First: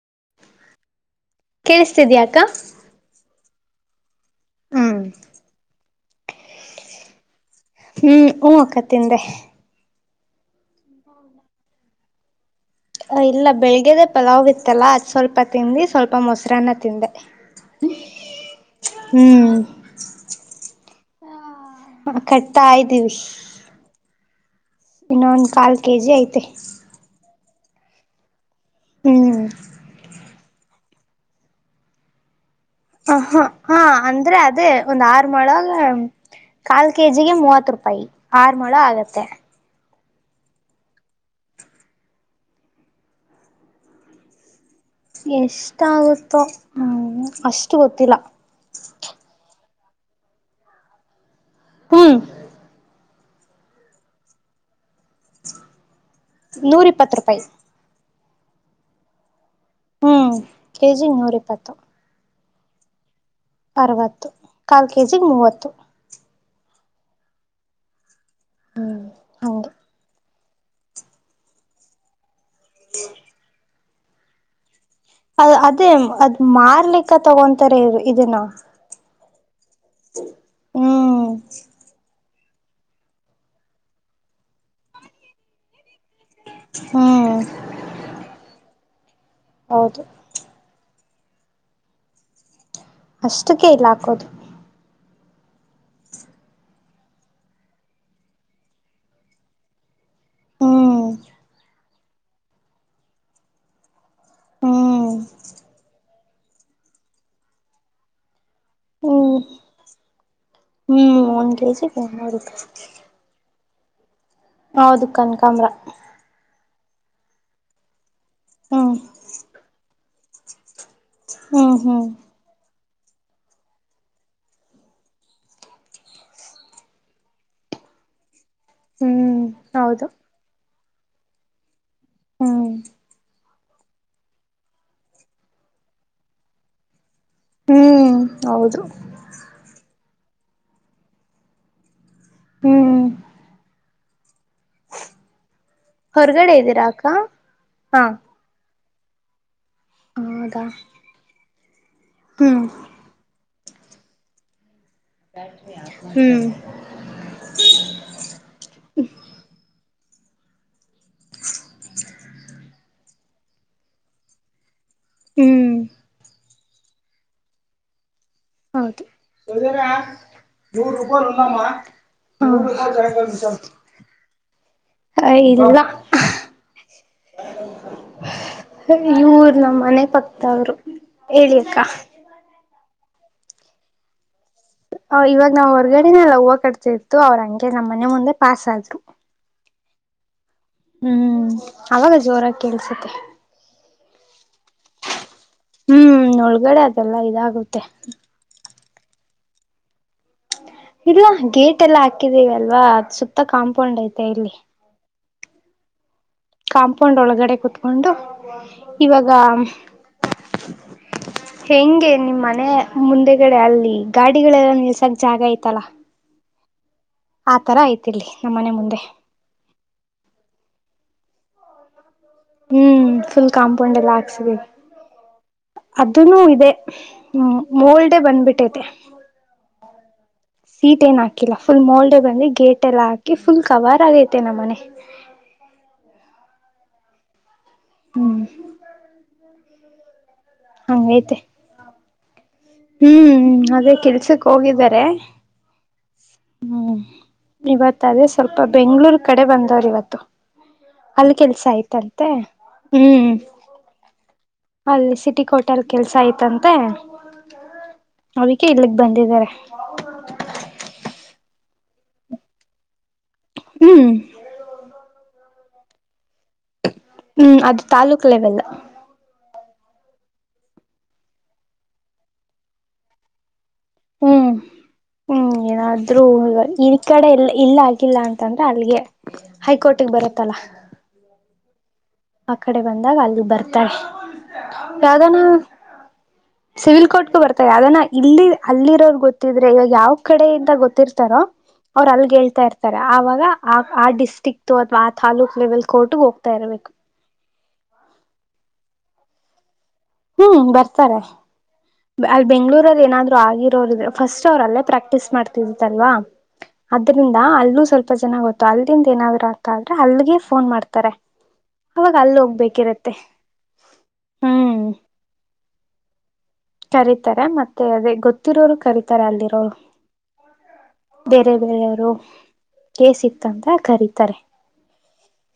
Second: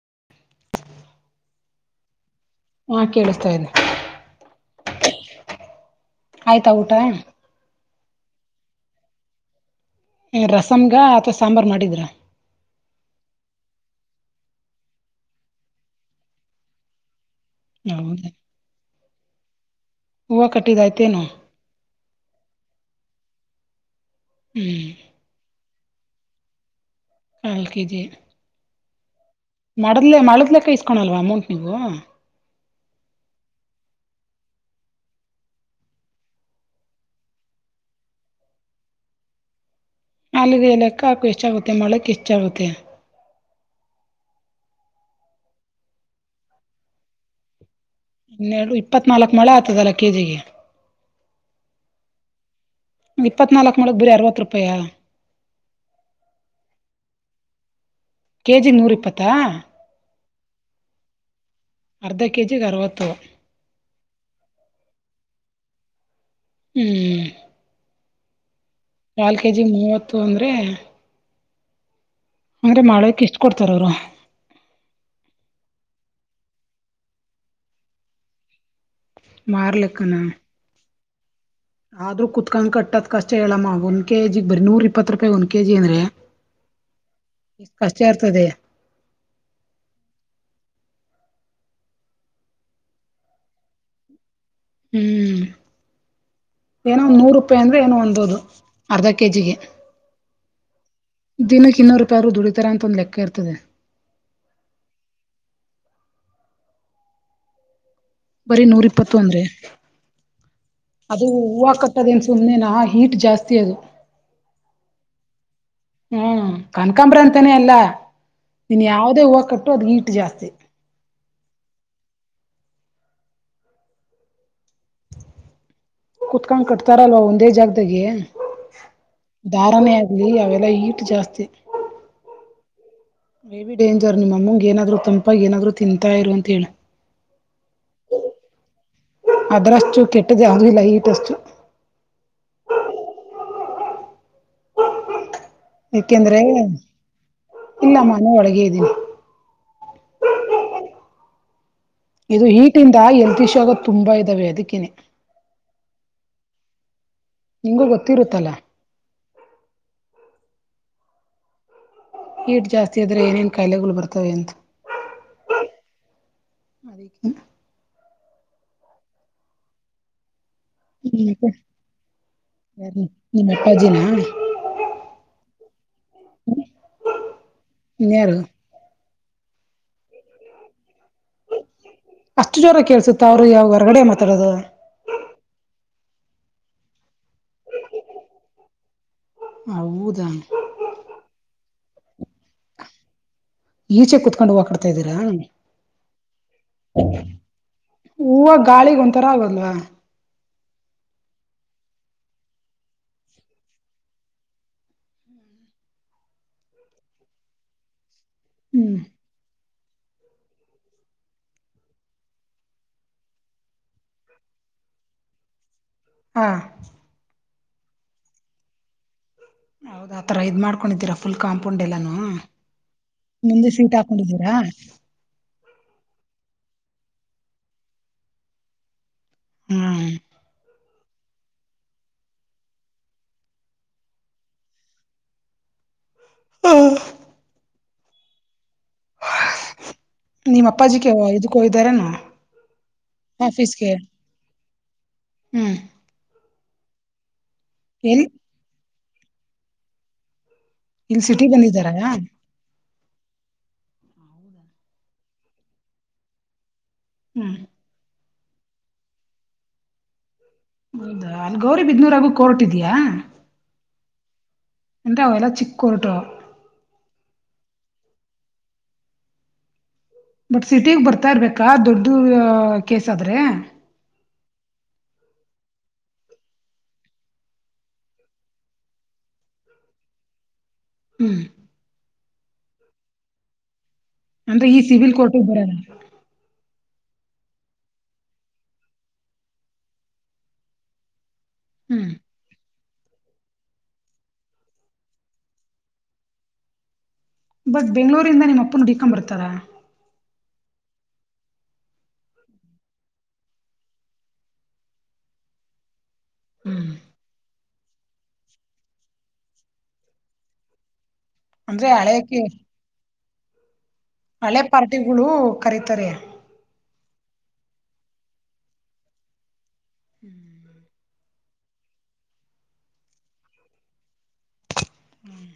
[unintelligible] ಕೇಳಿಸ್ತಿದಿಯಾ ಅಕ್ಕ ಹಾ ಕೇಳಿಸ್ತಾ ಇದೆ. ಹ್ಮ ಆಯ್ತಾ ಊಟ ಹ್ಮ್ ಹೂ ಅಕ್ಕ ತಿಂದೆ ರಸಂಗ ಅಥವಾ ಸಾಂಬಾರ್ ಮಾಡಿದ್ರಾ ಇಲ್ಲ ಬೆಳಿಗ್ಗೆದೆ ಪಲಾವ್ ಇತ್ತಲ್ಲ ಅದ್ ಸ್ವಲ್ಪ ತಿಂದ್ವಿ ಸ್ವಲ್ಪ ಮೊಸರನ್ನ ತಿಂದೆ. ಹೌದ ಹ್ಮ್ ಹೂವ ಕಟ್ಟಿದಾಯ್ತೆನೊ ಹ ಕಟ್ತಾದೀವಿ ಹ್ಮ್ ಇನ್ನೊಂದ್ ಕಲ್ ಕೆಜಿ ಐತೆ ಕಾಲ್ ಕೆಜಿ ಹ್ಮ್ ಮಾಳದ್ ಮಾಳದ್ ಲೆಕ್ಕ ಇಸ್ಕೋಣಲ್ವಾ ಅಮೌಂಟ್ ನೀವು ಹ ಹ ಹಾ ಅಂದ್ರೆ ಅದೇ ಒಂದ್ ಆರು ಮಾಳಾ ಕಾಲ್ ಕೆಜಿಗೆ ಮೂವತ್ತು ರೂಪಾಯಿ ಆರು ಮೊಳ ಆಗುತ್ತೆ ಅಲ್ಲಿಗೆ ಲೆಕ್ಕ ಹಾಕು ಎಷ್ಟಾಗುತ್ತೆ ಮೊಳಕ್ ಎಷ್ಟಾಗುತ್ತೆ. ಎಷ್ಟ ಆಗುತ್ತೋ ಹ ಅಷ್ಟ್ ಹನ್ನೆರಡು ಇಪ್ಪತ್ನಾಲ್ಕು ಮಾಳ ಆಗ್ತದಲ್ಲ ಕೆಜಿಗೆ. ಹ್ಮ್ ಇಪ್ಪತ್ನಾಲ್ಕು ಮಾಳಗ್ ಬಿರೆ ಅರವತ್ತು ರೂಪಾಯಾ ನೂರು ಇಪ್ಪತ್ತು ರೂಪಾಯಿ ಕೆಜಿ ನೂರು ಇಪ್ಪತ್ತಾ ಹ್ಮ್ ಕೆ ಜಿ ನೂರು ಇಪ್ಪತ್ತು ಅರ್ಧ ಕೆಜಿಗೆ ಅರವತ್ತು ಅರವತ್ತು ಕಾಲ್ ಕೆಜಿ ಮೂವತ್ತು ಹ್ಮ್ ಕಾಲ್ ಕೆಜಿ ಹಂಗೆ ಮೂವತ್ತು ಅಂದ್ರೆ ಆರು ಮಾಳಕ್ ಎಷ್ಟ್ ಕೊಡ್ತಾರೆ ಅವ್ರು ಅ ಅದೇ ಅದ್ ಮಾರ್ ಲೆಕ್ಕ ತಗೊಂತಾರೆ ಇ ಇದನ್ನ ಮಾರ್ ಲೆಕ್ಕಾ ನ ಹ್ಮ್ ಆದ್ರೂ ಕುತ್ಕೊಂಡ ಕಟ್ಟದ್ ಕಷ್ಟ ಹೇಳಮ್ಮ ಒಂದ್ ಕೆಜಿ ಬರೀ ನೂರ್ ಇಪ್ಪತ್ತು ರೂಪಾಯಿ ಒಂದ್ ಕೆಜಿ ಅಂದ್ರೆ. ಹ್ಮ್ ಎಷ್ಟ್ ಕಷ್ಟ ಇರ್ತದೆ. ಹೌದು ಅಷ್ಟಕ್ಕೆ ಇಲ್ಲಿ ಹಾಕೋದು ಹ್ಮ್ ಏನೋ ನೂರು ರೂಪಾಯಿ ಅಂದ್ರೆ ಏನೋ ಅನ್ನಬಹುದು ಅರ್ಧ ಕೆಜಿಗೆ ಹ್ಮ್ ದಿನಕ್ಕೆ ಇನ್ನೂರು ರೂಪಾಯಿ ಆದರು ದುಡಿತಾರ ಅಂತ ಒಂದು್ ಲೆಕ್ಕ ಇರ್ತದೆ ಹ್ಮ್ ಬರೀ ನೂರ್ ಇಪ್ಪತ್ತು ಹ್ಮ್ ಅಂದ್ರೆ ಹ್ಮ್ ಅದು ಒಂದ್ ಹೂವು ಕೆಜಿಗೆ ಕಟ್ಟದೇನ್ ನೂರು ರೂಪಾಯಿ ಸುಮಮ್ಮನೆನಾ ಹೀಟ್ ಜಾಸ್ತಿ ಅದು ಹೌದು ಕಣ್ಕಾಂಬರ ಹ್ಮ್ ಕನಕಾಂಬ್ರ ಅಂತಾನೇ ಅಲ್ಲ ನೀನ್ ಹ್ಮ್ ಯಾವದೇ ಹೂವು ಕಟ್ಟು ಅದ್ ಹೀಟ್ಟು ಜಾಸ್ತಿ ಹ್ಮ್ ಹ್ಮ್ ಕುೂತ್ಕೊಂಡ ಕಟ್ತಾರಲ್ವಾ ಒಂದೇ ಜಾಗದಾಗೆ ಹ್ಮ್ ಧಾರಣೆ ಹೌದು ಆಗ್ಲಿ ಅವೆಲ್ಲ ಈಟ್ ಜಾಸ್ತಿ ಹ್ಮ ಹೆವಿ ಡೇಂಜರ್ ನಿಮ್ಮಮ್ಮಂಗಗೆ ಏನಾದ್ರು ತಂಪ ಏನಾದ್ೂ ತಿಂತಾ ಇರು ಅಂತೇಳ ಹ್ಮ್ ಹೌದು ಯಾವುದು ಇಲ್ಲ ಹೀಟ್ ಅಷ್ಟು ಹ್ಮ್ ಯಏಕೆಂದ್ರೆ ಹೊರಗಡೆ ಇದ್ದೀರಾ ಅಕ್ಕ ಇಲ್ಲ ಹಾ ಮನೆ ಒಳಗೆ ಇದ್ದೀನಿ ಹೌದಾ ಇದು ಹ್ಮ್ ಈಟಿಂದ ಎಲ್ತಿಶ ಆಗೋ ತುಂಬಾ ಇದಾವೆ ಅದಕ್ಕಿನೇ ಹ್ಮ್ ನಿಂಗೂ ಗೊತ್ತಿರುತ್ತಲ್ಲ ಹಟ್ ಜಾಸ್ತಿ ಆದ್ರೆ ಏನೇನ್ ಕಾಯಿಲೆಗಳುಗಳು ಬರ್ತವೆ ಅಂತ ಹ್ಮ್ ಅದಕ್ಕೆ ಹೌದು ನೂರು ರೂಪಾಯಂದಾಮ ಯಾರು ಜ [unintelligible] ನಿಮ್ಮ ಅಪ್ಪಾಜಿನ ಎಲ್ಲ ನ್ಾರು [unintelligible] ಇವರು ನಮ್ಮ ಮನೆ ಪಕ್ತವ್ರು ಹೇಳಿ ಅಕ್ಕ ಸುತ್ತ ಅವ್ರು ಯಾವ ಹೊರಗಡೆ ಮಾತಾಡೋದು ಇವಾಗ ನಾವ್ ಹೊರ್ಗಡೆನೆಲ್ಲ ಹೂವು ಕಟ್ತಿ ಇತ್ತು ಅವ್ರ ಹಂಗೆ ನಮ್ಮ ಮನೆ ಮುಂದೆ ಪಾಸ್ ಆದ್ರು ಹೌದ ಹ್ಮ್ ಅವಾಗ ಜೋರಾಗಿ ಕೇಳಿಸುತ್ತೆ ಈಚೆ ಕುತ್ಕೊಂಡು ಹೋಗಾಡ್ತಾ ಇದೀರಾ ಹ್ಮ್ ಒಳಗಡೆ ಅದೆಲ್ಲ ಇದಾಗುತ್ತೆ ಕಾಳಿಗ್ ಒಂಥರ ಆಗಲ್ವಾ ಇಲ್ಲ ಗೇಟ್ ಎಲ್ಲ ಹಾಕಿದೀವಿ ಅಲ್ವಾ ಸುತ್ತ ಕಾಂಪೌಂಡ್ ಐತೆ ಇಲ್ಲಿ ಕಾಂಪೌಂಡ್ ಒಳಗಡೆ ಕುೂತ್ಕೊಂಡು ಹ್ಮ್ ಇವಾಗ ಹೆಂಗೆ ನಿಮ್ಮ ಮನೆ ಮುಂದೆಗಡೆ ಅಲ್ಲಿ ಗಾಡಿಗಳೆಲ್ಲ ನಿಲ್ಸಕ್ ಜಾಗ ಐತಲ್ಲ ಹಾ ಆ ಆತರ ಐತೆ ನಮ್ಮ ಮನೆ ಮುಂದೆ ಹೌದ ಆ ತರ ಇದ್ ಮಾಡ್ಕೊಂಡಿದ್ದೀರ ಫುಲ್ ಕಾಪೌಂಡ್ ಎಲ್ಲಾು ಹ್ಮ್ ಫುಲ್ ಕಾಂಪೌಂಡ್ ಎಲ್ಲ ಹಾಕ್ಸಿದ ಅದನು ಇದೆ ಹ್ಮ್ ಮೋಲ್ಡೆೇ ಬಂದ್ಬಿಟ್ಟೈತೆ ಹ್ಮ್ ಸೀಟ್ ಏನ್ ಹಾಕಿಲ್ಲ ಫುಲ್ ಮೋಲ್ಡ್ ಬಂದ್ರ ಗೇಟ್ ಎಲ್ಲ ಹಾಕಿ ಫುಲ್ ಕವರ್ ಆಗೈತೆ ನಮ್ಮ ಮನೆ ಹ್ಮ ಹ್ಮ್ ನಿಮ್ಮ್ ಅಪ್ಪಾಜಿಗೆ ಹಂಗೈತೆ ಇದಕ್ಕೋ ಇದ್ದಾರಾನ ಹ್ಮ್ ಅದೇ ಕೆಲ್ಸಕ್ ಹೋಗಿದ್ದಾರೆ ಹ್ಮ್ ಹ್ಮ್ ಇವತ್ ಎಲ್ಲಿ ಅದೇ ಸ್ವಲ್ಪ ಬೆಂಗ್ಳೂರ್ ಕಡೆ ಬಂದವ್ರ ಇವತ್ತು ಇಲ್ಲಿ ಅಲ್ಲಿ ಸಿಟಿ ಕೆಲ್ಸ ಬಂದಿದ್ದಾರಾ ಆಯ್ತಂತೆ ಹ್ಮ್ ಅಲ್ಲಿ ಸಿಟಿ ಕೋಟೆಲ್ ಕೆಲ್ಸ ಆಯ್ತಂತೆ ಹ್ಮ್. ಅದಿಕ್ಕೆ ಇಲ್ಲಿಗ್ ಬಂದಿದ್ದಾರೆ. ಹೌದಾ ಅಲ್ಲಿ ಗೌರಿ ಬಿದ್ನೂರಾಗು ಕೋರ್ಟ್ ಇದಿಯಾ. ಹ್ಮ್. [unintelligible] ಚಿಕ್ [unintelligible] ಹ್ಮ್ ಅದು ತಾಲೂಕ್ ಲೆವೆಲ್. ಬಟ್ ಸಿಟಿಗ್ ಬರ್ತಾ ಇರ್ಬೇಕಾ ದೊಡ್ ಕೇಸ್ ಆದ್ರೆ. ಹ್ಮ್. ಹ್ಮ್ ಆದ್ರೂ ಈ ಕಡೆ ಇಲ್ ಆಗಿಲ್ಲ ಅಂತಂದ್ರೆ ಅಲ್ಲಿಗೆ ಹೈಕೋರ್ಟ್ಗೆ ಬರ ತ್ತಲ. ಹ್ಮ್. ಆ ಕಡೆ ಬಂದಾಗ ಅಲ್ಲಿ ಬರ್ತಾಳೆ. ಅಂದ್ರೆ ಈ ಸಿವಿಲ್ ಕೋರ್ಟ್ ಗೆ ಬರಲ್ಲ. ಸಿವಿಲ್ ಕೋರ್ಟ್ಗೂ ಬರ್ತಾರೆ ಅದಾನ ಇಲ್ಲಿ ಅಲ್ಲಿರೋರ್ ಗೊತ್ತಿದ್ರೆ ಇವಾಗ ಯಾವ್ ಕಡೆಯಿಂದ ಗೊತ್ತಿರ್ತಾರೋ ಅವರು ಹ್ಮ್ ಅಲ್ಗೆ ಹೇಳ್ತಾ ಇರ್ತಾರೆ ಆವಾಗ ಆ ಆ ಡಿಸ್ಟ್ರಿಕ್ ದು ಅಥ್ವಾ ಆ ತಾಲೂಕ್ ಲೆವೆಲ್ ಕೋರ್ಟ್ ಗ್ ಹೋಗ್ತಾ ಇರ್ಬೇಕು. ಬಟ್ ಬೆಂಗ್ಗಳೂರಿಂದ ನಿಮ್ಮ ಅಪ್ಪನ್ ಹೂಡಿಕೊಂಡ್ ಬರ್ತಾರ. ಹ್ಮ್ ಬರ್ತಾರೆ. ಅಲ್ ಬೆಂಗ್ಳೂರಲ್ಲಿ ಏನಾದ್ರು ಆಗಿರೋರು ಇದ್ರೆ ಫಸ್ಟ್ ಅವರು ಅಲ್ಲೇ ಪ್ರಾಕ್ಟೀಸ್ ಮಾಡ್ತಿದತ್ತಲ್ವಾ. ಅದ್ರಿಂದ ಅಲ್ಲೂ ಸ್ವಲ್ಪ ಜನ ಗೊತ್ತು ಅಲ್ದಿಂದ ಏನಾದ್ರು ಅಂತ ಆದ್ರೆ ಅಲ್ಗೆ ಫೋನ್ ಮಾಡ್ತಾರೆ. ಅಂದ್ರೆ ಅವಾಗ ಅಲ್ಲಿ ಹಳೆಕ್ಕೆ ಹೋಗ್ಬೇಕಿರತ್ತೆ. ಹಳೆ ಹ್ಮ್ ಪಾರ್ಟಿಗಳು ಕರೀತಾರೆ. ಕರೀತಾರೆ ಮತ್ತೆ ಅದೇ ಗೊತ್ತಿರೋರು ಕರೀತಾರೆ ಅಲ್ಲಿರೋರು. ಹ್ಮ್. ಬೇರೆ ಬೇರೆಯವರು ಕೇಸ್ ಇತ್ತಂತ ಕರೀತಾರೆ. ಹ್ಮ್.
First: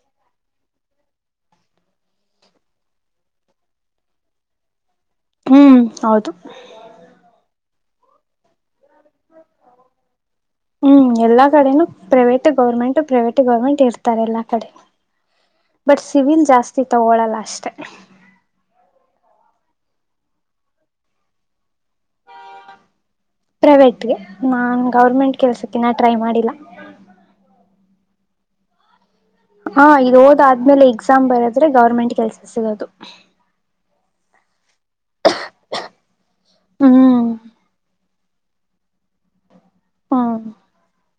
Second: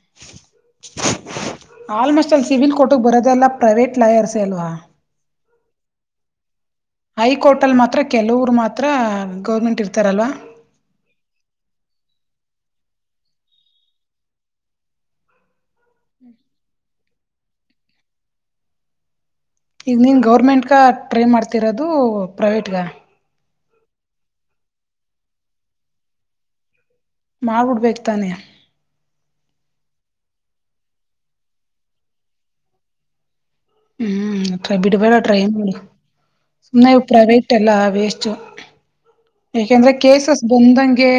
ಆಲ್ಮೋಸ್ಟ್ ಅಲ್ ಸಿವಿಲ್ ಕೋರ್ಟಗ್ ಬರೋದೆಲ್ಲ ಪ್ರೈವೇಟ್ ಲಾಯರ್ಸೆ ಅಲ್ವಾ. ಹ್ಮ್ ಹೌದು. ಹೈ ಕೋರ್ಟಲ್ ಮಾತ್ರ ಕೆಲವರು ಮಾತ್ರ ಗೌರ್ಮೆಂಟ್ ಇರ್ತಾರಲ್ವಾ. ಹ್ಮ್ ಎಲ್ಲಾ ಕಡೆನು ಪ್ರೈವೇಟು ಗೌರ್ಮೆಂಟು ಪ್ರೈವೇಟು ಗೌರ್ಮೆಂಟು ಇರ್ತಾರೆ ಎಲ್ಲಾ ಕಡೆ. ಹ. ಬಟ್ ಸಿವಿಲ್ ಜಾಸ್ತಿ ತಗೊಳಲ್ಲ ಅಷ್ಟೆ. ಈಗ ನೀನು ಗೌರ್ಮೆಂಟ್ಗ ಟ್ರೈ ಮಾಡ್ತಿರೋದು ಪ್ರೈವೇಟ್ಗ. ಪ್ರೈವೇಟ್ಗೆ ನಾನ್ ಗೌರ್ಮೆಂಟ್ ಕೆಲ್ಸಕ್ಕಿನ್ನ ಟ್ರೈ ಮಾಡಿಲ್ಲ. ಮಾಡ್ಬಿಡ್ಬೇಕ್ ತಾನೇ. ಹಾ ಇದು ಓದ್ ಆದ್ಮೇಲೆ ಎಕ್ಸಾಮ್ ಬರದ್ರೆ ಗೌರ್ಮೆಂಟ್ ಕೆಲ್ಸ ಸಿಗೋದು. ಹ್ಮ್ ಬಿಡ್ಬೇಡ ಟ್ರೈಯಲ್ ನಿಂದು ಸುಮ್ನೆ ಇ ಹ್ಮ್ ಪ್ರೈವೇಟ್ ಎಲ್ಲ ವೇಸ್ ಟು ಯಾಕೆಂದ್ರೆ ಕೇಸಸ್ ಹ್ಮ್ ಬಂದಂಗೆ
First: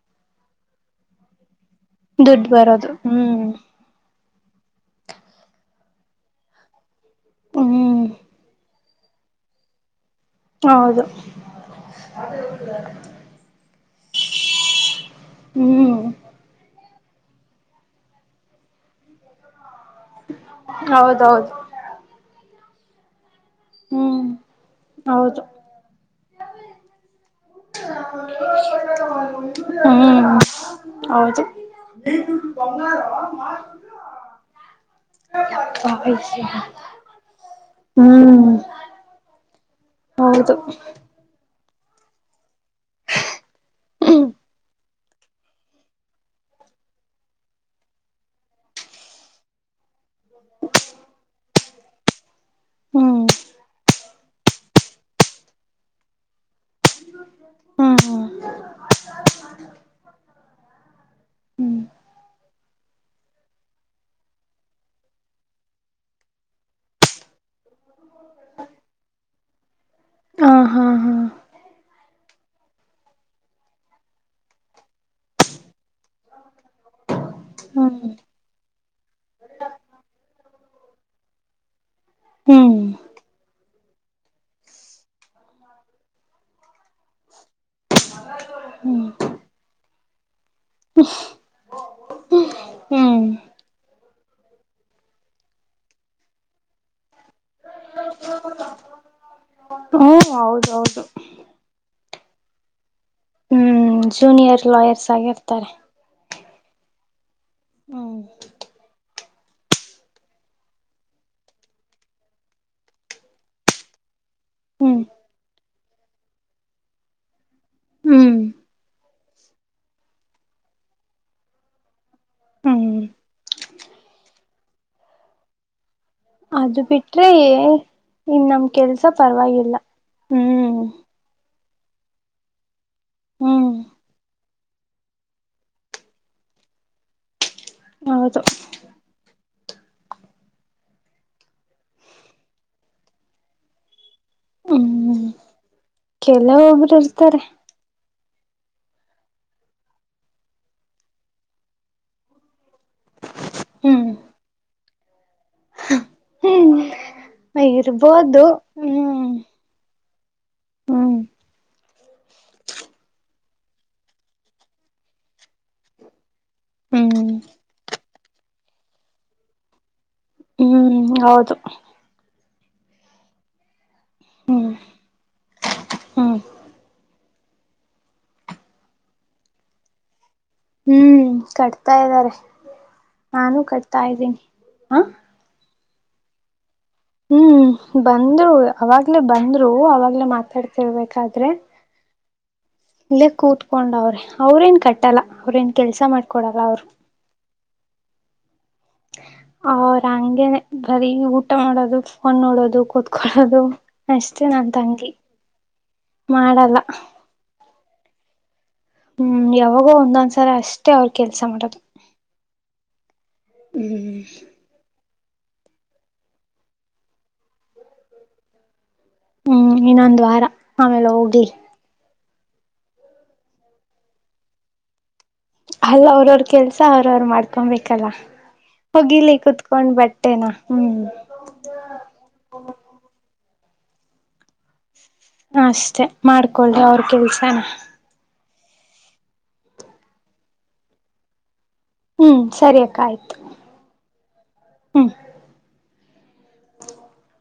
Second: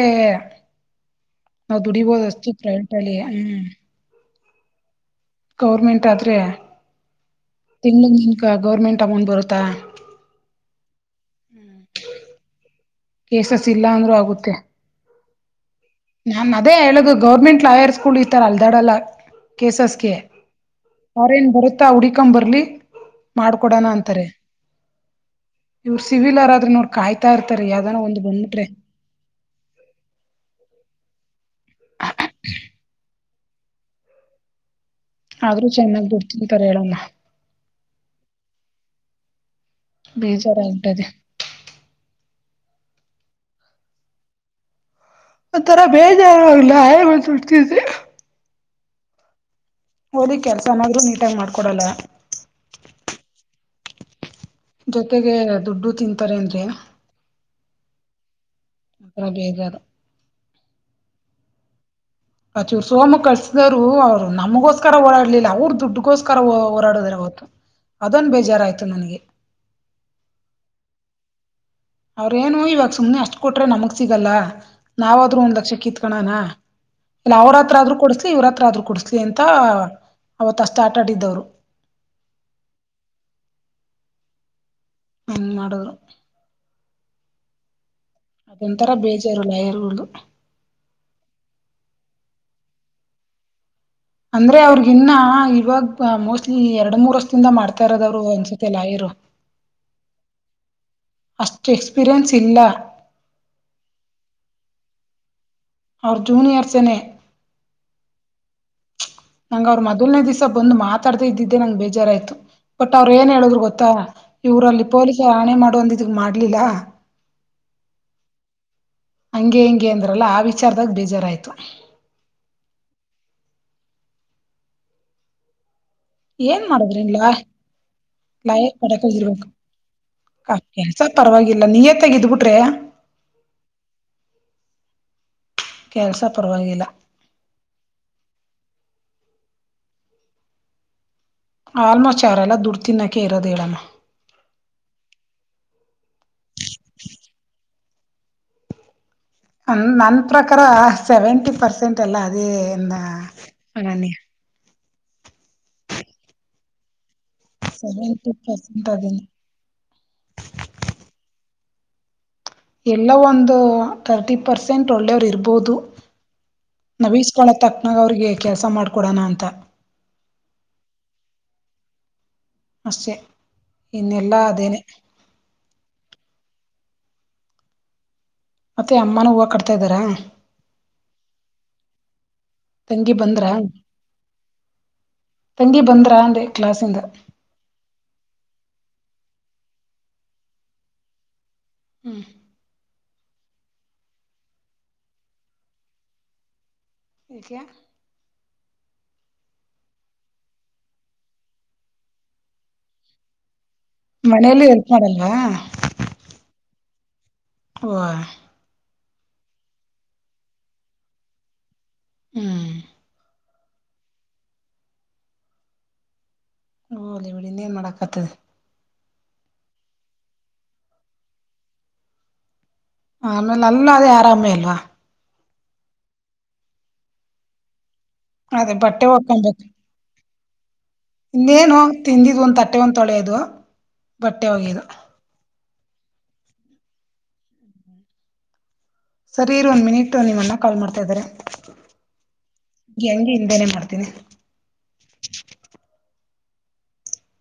ನಾವು ದುಡಿಬೋದು ದುಡ್ಡು ಅಷ್ಟೆ ಬರೋದು ಪ್ರೈವೇಟ್ ಅಲ್ಲಿ ಹ್ಮ್. ಗೌರ್ಮೆಂಟ್ ಆದ್ರೆ ಹ್ಮ್ ಇನ್ನು ನಿನ್ಕ ಗೌರ್ಮೆಂಟ್ ತಗೊಂಡ್ ಬರುತ್ತಾ. ಹೌದು. ಕೇಸಸ್ ಇಲ್ಲ ಅಂದರು ಆಗುತ್ತೆ ಹ್ಮ್ ನಾನ್ ಅದೇ ಹೇಳೋದು ಗೌರ್ಮೆಂಟ್ ಲಾಯರ್ ಗಳು ಈ ತರ ಅಲ್ದಾಡಲ್ಲ. ಕೇಸಸ್ಗೆ ಅವರೇನ್ ಹೌದೌದು ಬರುತ್ತಾ ಹುಡಿಕಂಡ್ ಬರ್ಲಿ ಮಾಡ್ಕೊಡೋಣ ಹ್ಮ್ ಅಂತಾರೆ ಹೌದು ಇವರು ಸಿವಿಲ್ ಅವರಾದ್ರರುನು ಅವ್ರ್ ಕಾಯ್ತಾ ಇರ್ತಾರೆ. ಯಾವ್ದಾನ ಒಂದ್ ಬಂದ್ಬಿಟ್ರೆ ಹ್ಮ್ ಹೌದು. [unintelligible] ಬಂಗಾರ ಆದ್ರೂ ಚೆನ್ನಾಗ್ ದುಡ್ಡು [unintelligible] ತಿಂತಾರೆ ಹೇಳಮ್ಮ ಹ್ಮ್. ಹೌದು ಬೇಜಾರ ಎಂತದೆ. ಹ್ಮ್. ಒಂತರ ಬೇಜಾರ ಆಗಲ್ಲ [unintelligible] ಬಿಡ್ತಿದಿ ಓದಿ ಕೆಲ್ಸನಾದ್ರು ನೀಟಾಗಿ ಮಾಡ್ಕೊಡಲ್ಲ. ಹ್ಮ್ ಜೊತೆಗೆ ದುಡ್ಡು ತಿಂತಾರೆ ಅಂದ್ರೆ ಹ್ಮ ಹಾ ಅ ಬೇಜಾರು. ಹ್ಮ್ ಅ ಚೂರು ಸೋಮು ಕಳಸಿದವ್ರು ಅವ್ರು ನಮಗೋಸ್ಕರ ಓಡಾಡ್ಲಿಲ್ಲ ಅವ್ರ್ ದುಡ್ಗೋಸ್ಕರ ಓಡಾಡದ್ರ್ ಅವತ್ತು. ಅದೊಂದ್ ಬೇಜಾರಾಯ್ತು ನನಗೆ. ಹಾ ಹಾ ಹಾ ಅವ್ರೇನು ಇವಾಗ ಸುಮ್ನೆ ಅಷ್ಟ್ ಕೊಟ್ರೆ ನಮಗ್ ಸಿಗಲ್ಲ ನಾವಾದ್ರೂ ಒಂದ್ ಲಕ್ಷ ಕಿತ್ಕಣನಾ ಇಲ್ಲ ಅವ್ರತ್ರ ಆದ್ರು ಹ್ಮ್ ಕೊಡ್ಸ್ಲಿ ಇವ್ರ ಹತ್ರ ಆದ್ರು ಕೊಡ್ಸ್ಲಿ ಅಂತ ಅವತ್ತಷ್ಟ್ ಆಟ ಆಡಿದ್ದವ್ರು. ಹ್ಮ್ ಹೆಂಗ್ ಮಾಡುದ್ರೊ. ಅದೊಂತರ ಹ್ಮ್ ಬೇಜಾರು [unintelligible] ಹ್ಮ್ ಅಂದ್ರೆ ಅವ್ರಗಿನ್ನ ಇವಾಗ ಮೋಸ್ಟ್ಲಿ ಎರಡ್ ಮೂರ್ ತಿಂದ ಮಾಡ್ತಾ ಇರೋದವ್ರು ಅನ್ಸುತ್ತೆ ಲಾಯರು ಹೌದೌದು ಅಷ್ಟು ಎಕ್ಸ್ ಪೀರಿಯನ್ಸ್ ಇಲ್ಲ. ಹ್ಮ್ ಜೂನಿಯರ್ ಲಾಯರ್ಸ್ ಆಗಿರ್ತಾರೆ. ಅವ್ರ್ ಜೂನಿಯರ್ಸನೆೇ. ಹ್ಮ್ ನಂಗ ಅವ್ರು ಮೊದಲನೇ ದಿವಸ ಬಂದ್ ಮಾತಾಡ್ದೆ ಇದ್ದಿದ್ದೆ ನಂಗ್ ಬೇಜಾರಾಯ್ತು. ಬಟ್ ಅವ್ರ್ ಏನ್ ಹೇಳುದ್ರು ಗೊತ್ತಾ ಇವ್ರು ಅಲ್ಲಿ ಹ್ಮ್ ಪೊಲೀಸರು ಆಣೆ ಮಾಡು ಅಂದಿದ್ದಿಕ್ಕ್ ಮಾಡ್ಲಿಲ್ಲ. ಹ್ಮ್ ಹಂಗೆ ಹಿಂಗೆ ಅಂದ್ರಲ್ಲ ಆ ವಿಚಾರದಾಗ ಬೇಜಾರಾಯ್ತು. ಹ್ಮ್ ಏನ್ ಅದು ಬಿಟ್ರೆ ಮಾಡುದ್ರಿನ್ಲಾ ಇನ್ ಲಯ ನಮ್ ಕೆಲ್ಸ ಪಡಕೊದಿರ್ಬೇಕು. ಪರವಾಗಿಲ್ಲ ಹ ಹ್ಮ್ ಕೆಲ್ಸ ಪರವಾಗಿಲ್ಲ ನೀಯತ್ತಾಗಿದ್ಬಿಟ್ರೆ ಹ್ಮ್ ಕೆಲ್ಸ ಪರ್ವವಾಗಿಲ್ಲ. ಹೌದು. ಆಲ್ಮೋಸ್ಟ್ ಅವರೆಲ್ಲ ದುಡ್ಡು ತಿನ್ನಕ್ಕೆ ಇರೋದ್ ಹೇಳಮ್ಮ. ಹ್ಮ್ ಕೆಲವೊಬ್ರು ಇರ್ತಾರೆ. ಅನ್ ನನ್ ಪ್ರಕಾರ ಸೆವೆಂಟಿ ಪರ್ಸೆಂಟ್ ಎಲ್ಲ ಅದೇ [unintelligible] ಹ್ಮ ಸೆವೆಂಟಿ ಇರ್ಬೋದು ಪರ್ಸೆಂಟ್ ಅದೇನೆ ಹ್ಮ್ ಹ್ಮ್. ಹ್ಮ ಎಲ್ಲೊ ಒಂದು ತರ್ಟಿ ಪರ್ಸೆಂಟ್ ಒಳ್ಳೆಯವರು ಇರ್ಬೋದು. ಹ್ಮ್ ನಾವೀಸ್ಕಳಕ್ ತಕ್ನಾಗ ಅವ್ರಿಗೆ ಕೆಲಸ ಮಾಡ್ಕೊಡೋಣ ಅಂತ. ಹ್ಮ್ ಹೌದು. ಅಷ್ಟೆ ಇನ್ನೆಲ್ಲಾ ಹ್ಮ್ ಅದೇನೆ. ಹ್ಮ್ ಮತ್ತೆ ಅಮ್ಮನೂ ಹೂವ ಕಡ್ತಾ ಇದ್ದಾರ? ಹ್ಮ್ ಕಟ್ತಾ ಇದ್ದಾರೆ. ತಂಗಿ ಬಂದ್ರಾ ನಾನು ಕಟ್ತಾ ಇದ್ದೀನಿ ಹಾ. ಬಂದ್ರಾ ಅಂದೆ. ಕ್ಲಾಸಿಂದ ಹ್ಮ್ ಬಂದ್ರು ಅವಾಗ್ಲೆೇ ಬಂದ್ರು ಅವಾಗ್ಲೇ ಮಾತಾಡ್ತಿರ್ಬೇಕಾದ್ರೆ. ಹ್ಮ್ ಇಲ್ಲೇ ಕೂತ್ಕೊಂಡವ್ರೆ ಅವ್ರೇನ್ ಕಟ್ಟಲ್ಲ ಅವ್ರೇನ್ ಕೆಲ್ಸ ಮಾಡ್ಕೊಡಲ್ಲ ಅವ್ರು. ಯಾಕೆ? ಅವ್ರ ಹಂಗಗೆನೆ ಬರೀ ಊಟ ಮಾಡೋದು ಫೋನ್ ನೋಡೋದು ಕೂತ್ಕೊಳ್ಳೋದು ಅಷ್ಟೇ ಮನೇಲಿ ನನ್ ಹೆಲ್ಪ್ ತಂಗಿ ಮಾಡಲ್ವಾ ಮಾಡಲ್ಲ ಹಓ ಹ್ಮ್ ಯಾವಾಗೋ ಒಂದೊಂದ್ಸರ ಅಷ್ಟೇ ಅವ್ರ ಕೆಲ್ಸ ಮಾಡದು ಹ್ಮ್ ಹ್ಮ ಹೋ ಲಬಡಿ ಇನ್ನ ಏನ್ ಮಾಡಕ್ ಆತದೆ ಹ್ಮ್ ಇನ್ನೊಂದು್ ವಾರ ಆಮೇಲೆ ಹೋಗ್ಲಿ ಆಮೇಲೆ ಅಲ್ಲ ಅದೇ ಆರಾಮೇ ಅಲ್ವಾ ಅಲ್ಲ ಅವ್ರವ್ರ ಕೆಲ್ಸ ಅವ್ರವರು ಮಾಡ್ಕೊಬೇಕಲ್ಲ ಅದೇ ಬಟ್ಟೆ ಹೋಗಿಲಿ ಒಕೊಂಬೇಕು ಕುೂತ್ಕೊಂಡ್ ಬಟ್ ಇನ್ನೇನು ತಿಂದಿದ್ ಒಂದ್ ತಟ್ಟೆ ಒಂದ್ ತೊಳೆಯೋದು ಬಟ್ಟೆ ಹೋಗಿದ ಅಷ್ಟೆ ಮಾಡ್ಕೊಳಿ ಅವ್ರ ಕೆಲ್ಸನ ಸರಿ ಇರ ಒಂದ್ ಮಿನಿಟ್ ನಿಮ್ಮನ್ನ ಕಾಲ್ ಮಾಡ್ತಾ ಇದಾರೆ ಹ್ಮ್ ಸರಿ ಅಕ್ಕ ಹೆಂಗೆ ಆಯ್ತು ಹಿಂದೆನೆ ಮಾಡ್ತೀನಿ ಹ